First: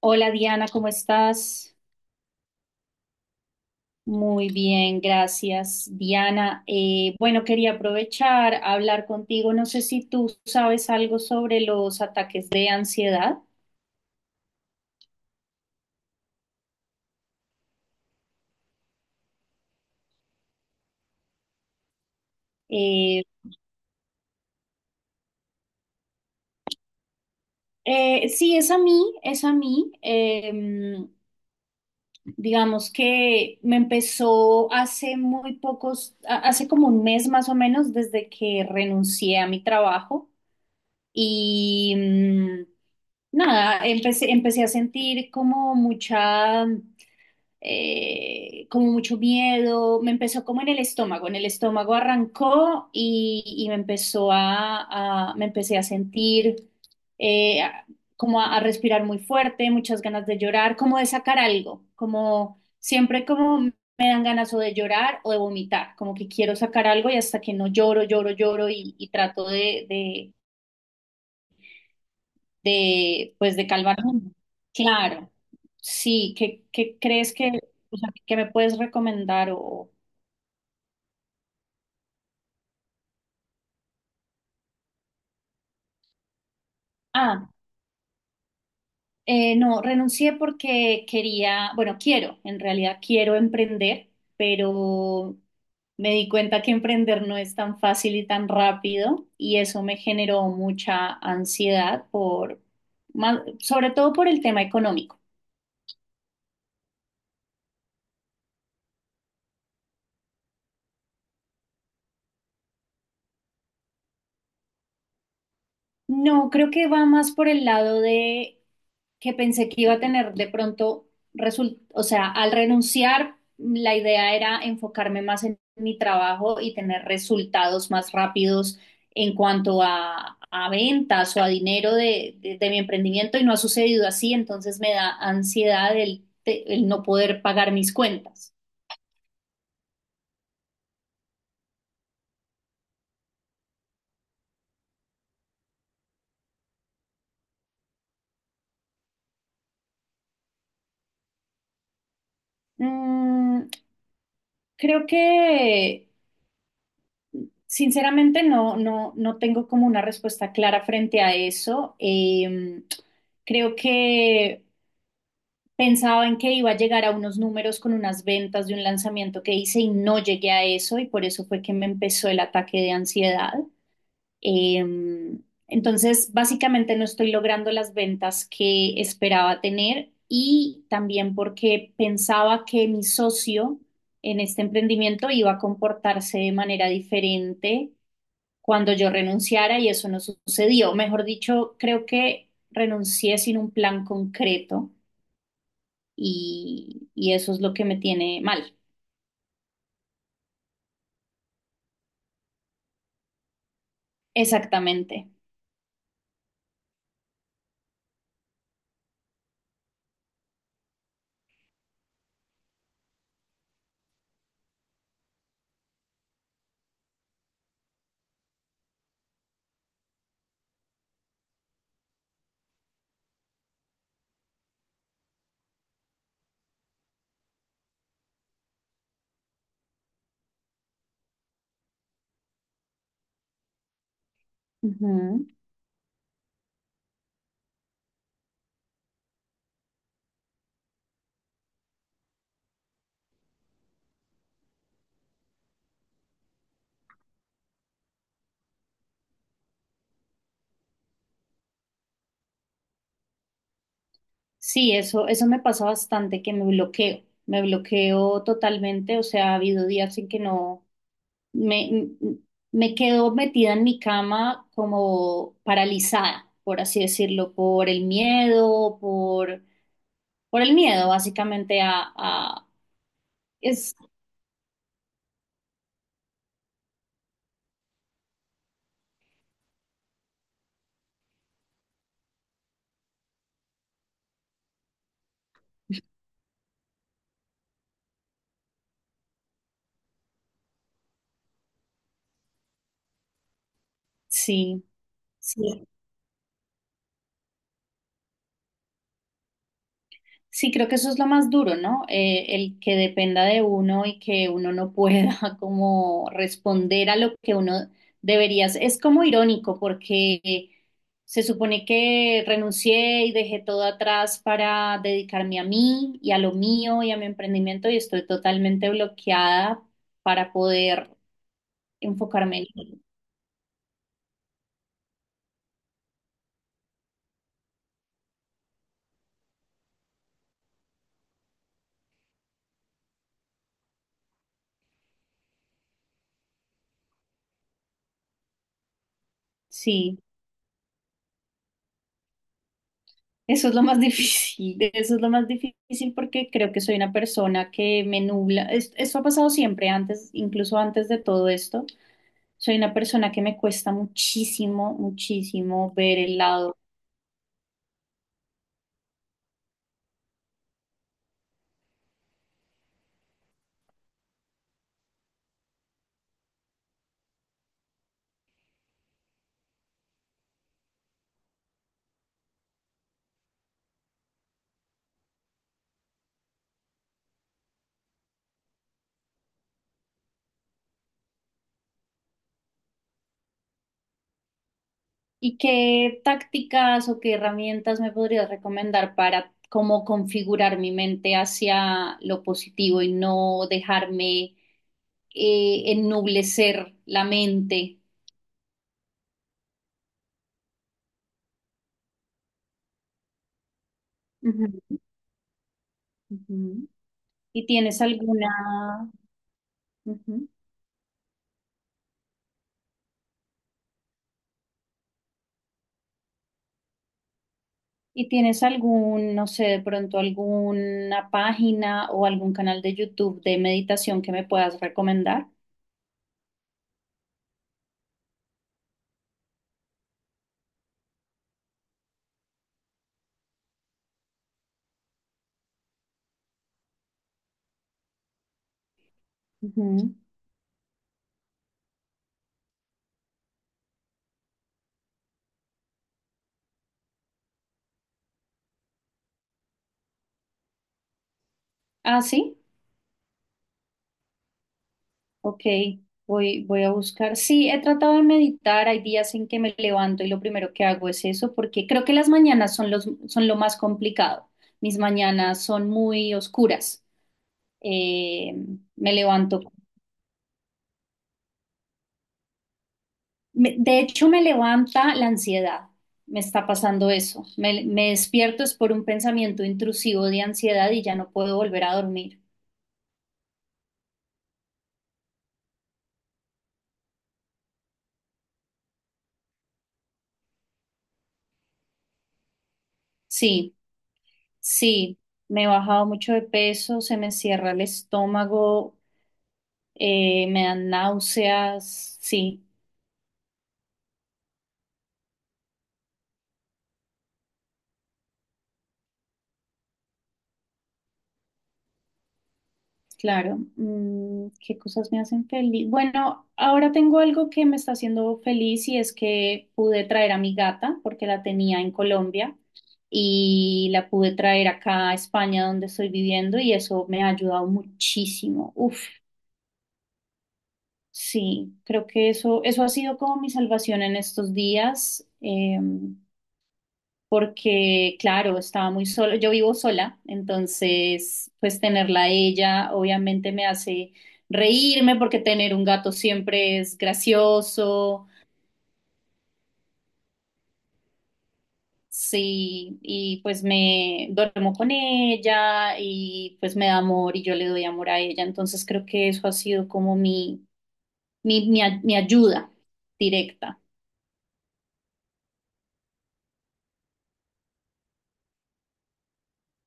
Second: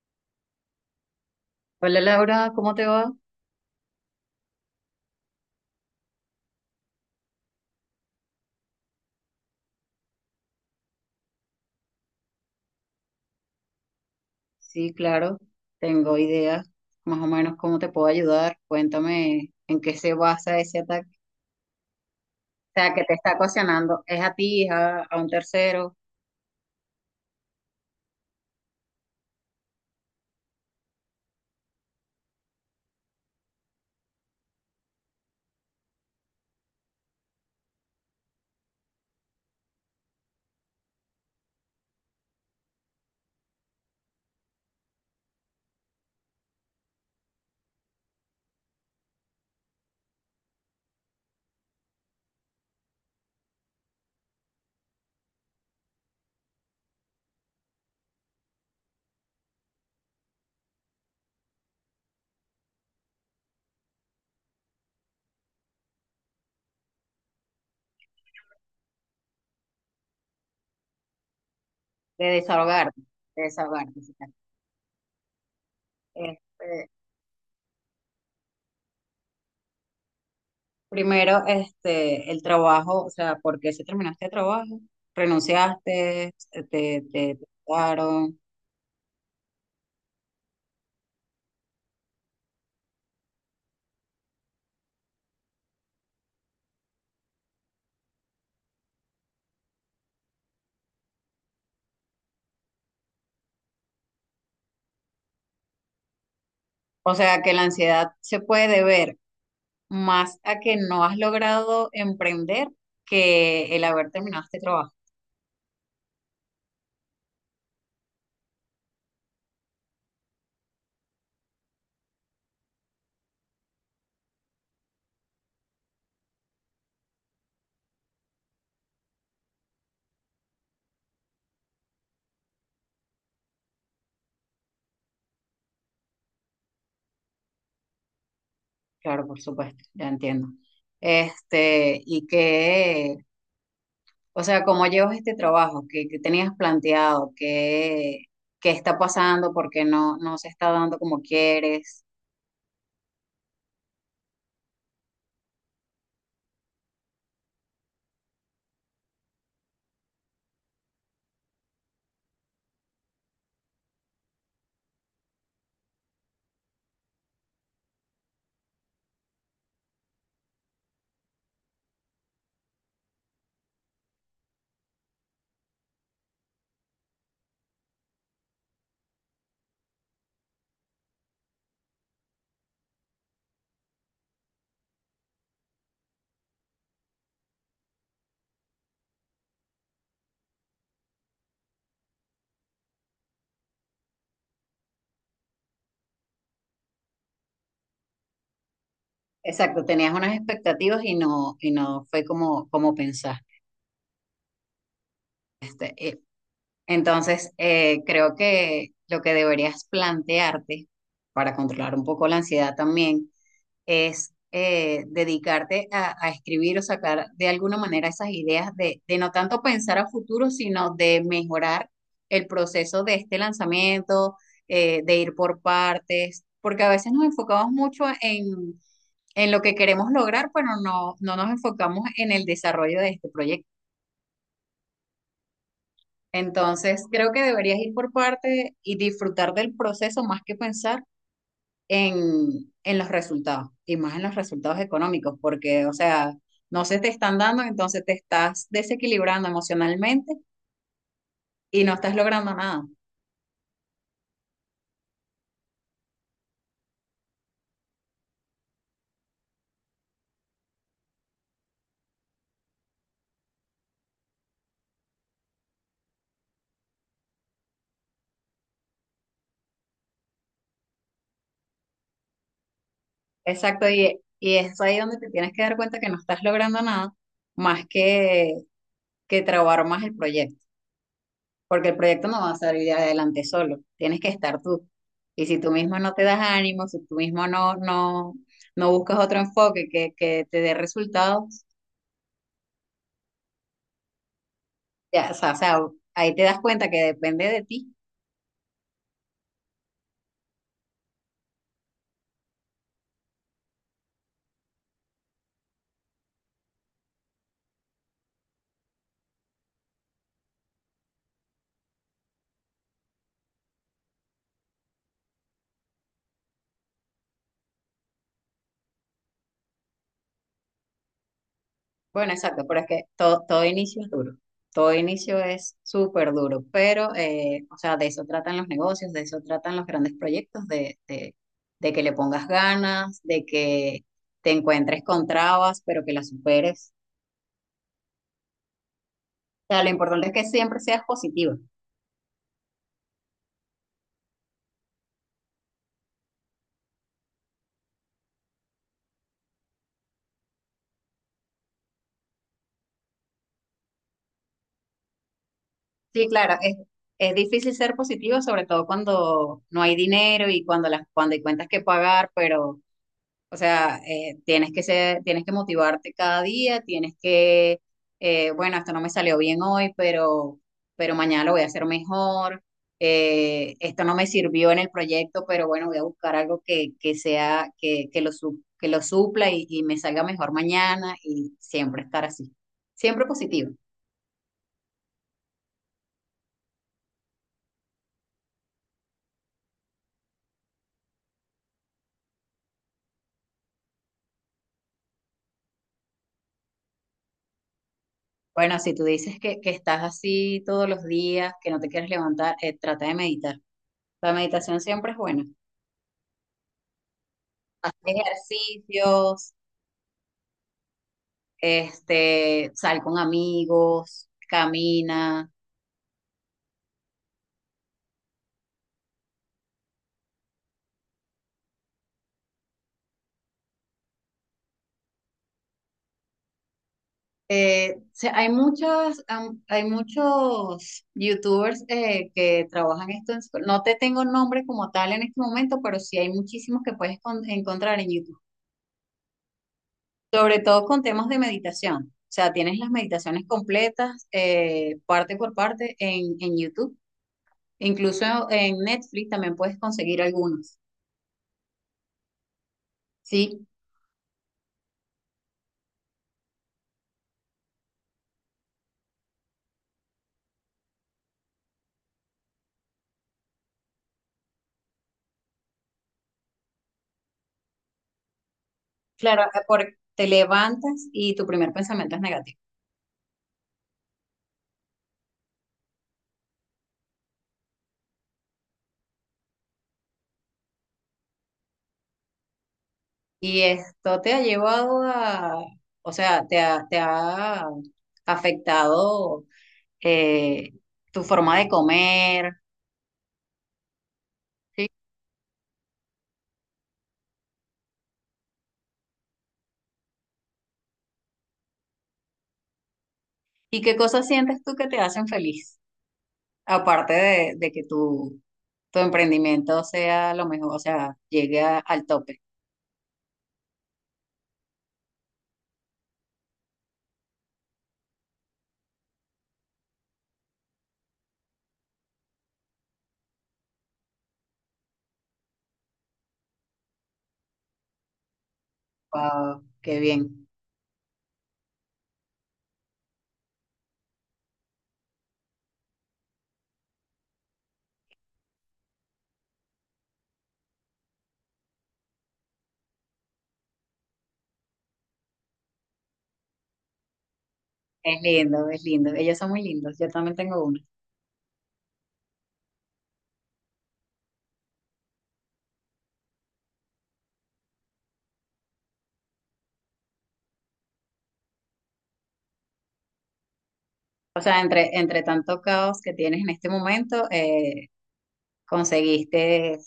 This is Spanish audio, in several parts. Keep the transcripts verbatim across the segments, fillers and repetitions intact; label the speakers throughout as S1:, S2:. S1: Hola Diana, ¿cómo estás?
S2: Hola Laura, ¿cómo te va?
S1: Muy bien, gracias. Diana, eh, bueno, quería aprovechar a hablar contigo. No sé si tú sabes algo sobre los ataques de ansiedad.
S2: Sí, claro, tengo ideas más o menos cómo te puedo ayudar. Cuéntame en qué se basa ese ataque. O sea, que te
S1: Eh,
S2: está ocasionando, es a ti, es a, a un tercero,
S1: eh, sí, es a mí, es a mí. Eh, digamos que me empezó hace muy pocos, a- hace como un mes más o menos desde que renuncié a mi trabajo y mm, nada, empecé, empecé a sentir como mucha... eh, como mucho miedo, me empezó como en el estómago, en el estómago arrancó y, y me empezó a, a- me empecé a sentir eh, a- como a, a respirar muy fuerte, muchas ganas de llorar, como de sacar algo, como siempre como me dan ganas o de llorar o de vomitar, como que quiero sacar algo y hasta que no lloro, lloro, lloro y, y trato de, de
S2: de desahogarte,
S1: de,
S2: de
S1: pues, de calmar.
S2: desahogarte. Sí, claro.
S1: Un- Claro, sí, ¿qué,
S2: Este,
S1: qué crees que, o sea, ¿que me puedes recomendar? O,
S2: primero, este, el trabajo, o sea, ¿por qué se terminaste el trabajo? ¿Renunciaste? ¿Te, te, te
S1: ah,
S2: echaron?
S1: eh, no, renuncié porque quería, bueno, quiero, en realidad quiero emprender, pero me di cuenta que emprender no es tan fácil y tan rápido y eso me generó mucha ansiedad por, más- sobre todo por el tema económico.
S2: O sea, que la ansiedad se puede ver más a que no has logrado emprender que el haber terminado este trabajo.
S1: No, creo que va más por el lado de que pensé que iba a tener de pronto result, o sea, al renunciar, la idea era enfocarme más en mi trabajo y tener resultados más rápidos en cuanto a, a ventas o a dinero de, de- de mi emprendimiento y no ha sucedido así, entonces me da ansiedad el, te- el no poder pagar mis cuentas.
S2: Claro, por supuesto, ya entiendo. Este, y que, o sea, ¿cómo llevas este trabajo? ¿Qué, qué tenías planteado? ¿Qué, qué está pasando? ¿Por qué no, no se está dando como quieres?
S1: Mm, Creo que sinceramente, no, no, no tengo como una respuesta clara frente a eso. Em, creo que pensaba en que iba a llegar a unos números con unas ventas de un lanzamiento que hice y no llegué a eso y por eso fue que me empezó el ataque de ansiedad. Em, entonces, básicamente no estoy logrando las ventas que esperaba tener y también porque pensaba que mi socio en este emprendimiento iba a comportarse de manera diferente cuando yo renunciara y eso no sucedió. Mejor dicho, creo que renuncié sin un plan concreto y, y eso es lo que me tiene mal.
S2: Exacto, tenías unas expectativas y no, y no fue como, como pensaste.
S1: Exactamente.
S2: Eh, Entonces, eh, creo que lo que deberías plantearte para controlar un poco la ansiedad también es eh, dedicarte a, a escribir o sacar de alguna manera esas ideas de, de no tanto pensar a futuro, sino de mejorar el proceso de este lanzamiento, eh, de ir por partes, porque a veces nos enfocamos mucho en, en lo que queremos lograr, pero no, no nos enfocamos en el desarrollo de este proyecto.
S1: Ujú.
S2: Entonces, creo que deberías ir por partes y disfrutar del proceso más que pensar en, en los resultados y más en los resultados económicos, porque, o sea, no se te están dando, entonces te estás desequilibrando emocionalmente y no estás logrando nada.
S1: Sí, eso, eso me pasa bastante, que me bloqueo, me bloqueo totalmente, o sea, ha habido días en que no, me, me quedo metida en mi cama como paralizada, por así decirlo, por el miedo, por, por el miedo básicamente a, a-
S2: Exacto,
S1: es,
S2: y, y es ahí donde te tienes que dar cuenta que no estás logrando nada más que, que trabajar más el proyecto, porque el proyecto no va a salir adelante solo, tienes que estar tú. Y si tú mismo no te das ánimo, si tú mismo no, no, no buscas otro enfoque que, que te dé resultados,
S1: sí,
S2: ya, o sea, o sea,
S1: sí,
S2: ahí te das cuenta que depende de ti.
S1: sí, creo que eso es lo más duro, ¿no? Eh, el que dependa de uno y que uno no pueda como responder a lo que uno debería hacer. Es como irónico porque se supone que renuncié y dejé todo atrás para dedicarme a mí y a lo mío y a mi emprendimiento y estoy totalmente bloqueada para poder
S2: Bueno,
S1: enfocarme
S2: exacto,
S1: en...
S2: pero es
S1: ello.
S2: que todo, todo inicio es duro. Todo inicio es súper duro, pero, eh, o sea, de eso tratan los negocios, de eso tratan los grandes proyectos, de, de, de que le pongas ganas, de que te encuentres con trabas, pero que las superes. O sea, lo
S1: Sí.
S2: importante es que siempre seas positiva.
S1: Eso es lo más difícil, eso es lo más difícil porque creo que soy una persona que me nubla. Es- Esto ha pasado siempre antes, incluso antes de todo esto. Soy una persona que me cuesta muchísimo, muchísimo ver
S2: Sí,
S1: el
S2: claro, es,
S1: lado.
S2: es difícil ser positiva, sobre todo cuando no hay dinero y cuando las, cuando hay cuentas que pagar, pero o sea, eh, tienes que ser, tienes que motivarte cada día, tienes que, eh, bueno, esto no me salió bien hoy, pero, pero mañana lo voy a hacer mejor. Eh, esto no me sirvió en el proyecto, pero bueno, voy a buscar algo que, que sea, que, que lo, su- que lo supla y, y me salga mejor mañana y siempre estar así. Siempre positivo.
S1: ¿Y qué tácticas o qué herramientas me podrías recomendar para cómo configurar mi mente hacia lo positivo y no dejarme eh, ennublecer la mente?
S2: Bueno, si tú dices que, que estás así todos los días, que no te quieres levantar, eh, trata de meditar. La meditación
S1: Ujú,
S2: siempre es buena.
S1: ujú. ¿Y
S2: Haz
S1: tienes alguna?
S2: ejercicios
S1: Ujú.
S2: este, sal con amigos, camina.
S1: ¿Y tienes algún, no sé, de pronto alguna página o algún canal de YouTube de meditación que me puedas recomendar?
S2: Eh, o hay muchos, am- hay muchos youtubers eh, que trabajan esto. En su- no te tengo nombre como tal en este momento, pero sí hay muchísimos que puedes con- encontrar en YouTube,
S1: Ujú.
S2: sobre todo con temas de meditación. O sea, tienes las meditaciones completas, eh, parte por parte, en, en YouTube. Incluso en Netflix también puedes conseguir algunos.
S1: Ah, sí,
S2: Sí,
S1: ok, voy, voy a buscar. Sí, he tratado de meditar, hay días en que me levanto y lo primero que hago es eso, porque creo que las mañanas son los, son lo más complicado. Mis mañanas son muy oscuras. Eh, Me
S2: claro, eh,
S1: levanto...
S2: porque te levantas y tu primer pensamiento es negativo.
S1: Me- de hecho, me levanta la ansiedad. Me está pasando eso. Me, me despierto es por un pensamiento intrusivo de ansiedad y ya no puedo volver a dormir.
S2: Y esto te ha llevado a, o sea, te ha, te ha afectado eh, tu forma de comer,
S1: Sí,
S2: ¿sí?
S1: sí, me he bajado mucho de peso, se me cierra el estómago, eh, me dan náuseas, sí.
S2: ¿Y qué cosas sientes tú que te hacen feliz? Aparte de, de que tu, tu emprendimiento sea lo mejor, o sea, llegue a- al tope.
S1: Claro, mm, ¿qué cosas me hacen feliz? Bueno, ahora tengo algo que me está haciendo feliz y es que pude traer a mi gata porque la tenía en Colombia y la pude traer acá a España donde estoy viviendo y eso me ha ayudado muchísimo. Uf,
S2: Wow, qué bien.
S1: sí, creo que eso, eso ha sido como mi salvación en estos días. Eh, porque, claro, estaba muy sola, yo vivo sola, entonces, pues tenerla a ella obviamente me hace reírme porque tener un gato siempre es
S2: Es
S1: gracioso,
S2: lindo, es lindo. Ellos son muy lindos. Yo también tengo uno.
S1: sí, y pues me duermo con ella y pues me da amor y yo le doy amor a ella, entonces creo que eso ha sido como mi, mi, mi, a- mi ayuda directa.
S2: O sea, entre, entre tanto caos que tienes en este momento, eh, conseguiste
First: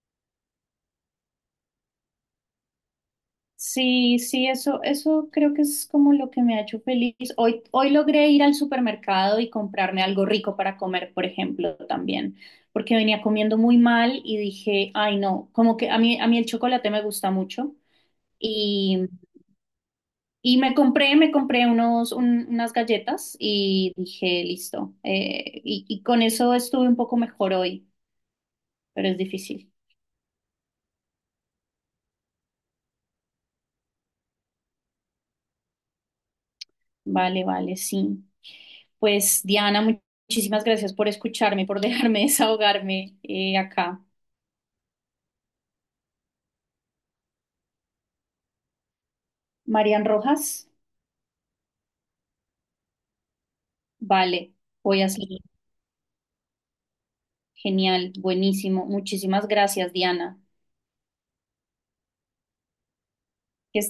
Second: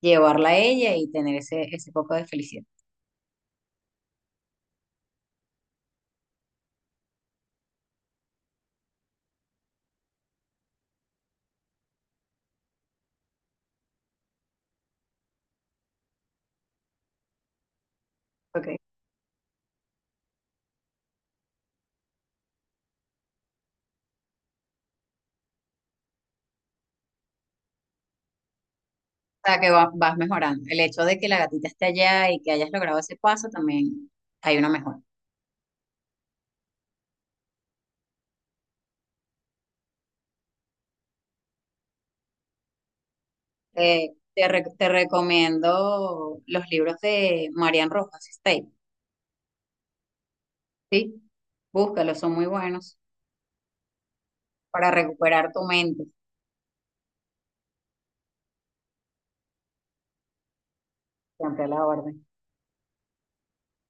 S2: llevarla a ella y tener ese, ese poco de felicidad.
S1: Sí, sí, eso, eso creo que es como lo que me ha hecho feliz. Hoy, hoy logré ir al supermercado y comprarme algo rico para comer, por ejemplo, también, porque venía comiendo muy mal y dije, ay, no, como que a mí, a mí el chocolate me gusta mucho
S2: Ok.
S1: y, y me compré, me compré unos, un- unas galletas y dije, listo, eh, y, y con eso estuve un poco mejor hoy, pero es
S2: O sea, que
S1: difícil.
S2: va- vas mejorando. El hecho de que la gatita esté allá y que hayas logrado ese paso, también hay una mejora.
S1: Vale, vale, sí. Pues Diana, mu- muchísimas gracias por escucharme, por dejarme desahogarme eh, acá.
S2: Eh, te, re- te recomiendo los libros de Marian Rojas State,
S1: Marian Rojas,
S2: ¿sí? Búscalos, son muy buenos
S1: vale,
S2: para
S1: voy a seguir.
S2: recuperar tu mente.
S1: Genial, buenísimo. Muchísimas gracias, Diana.
S2: Siempre a la orden.
S1: Que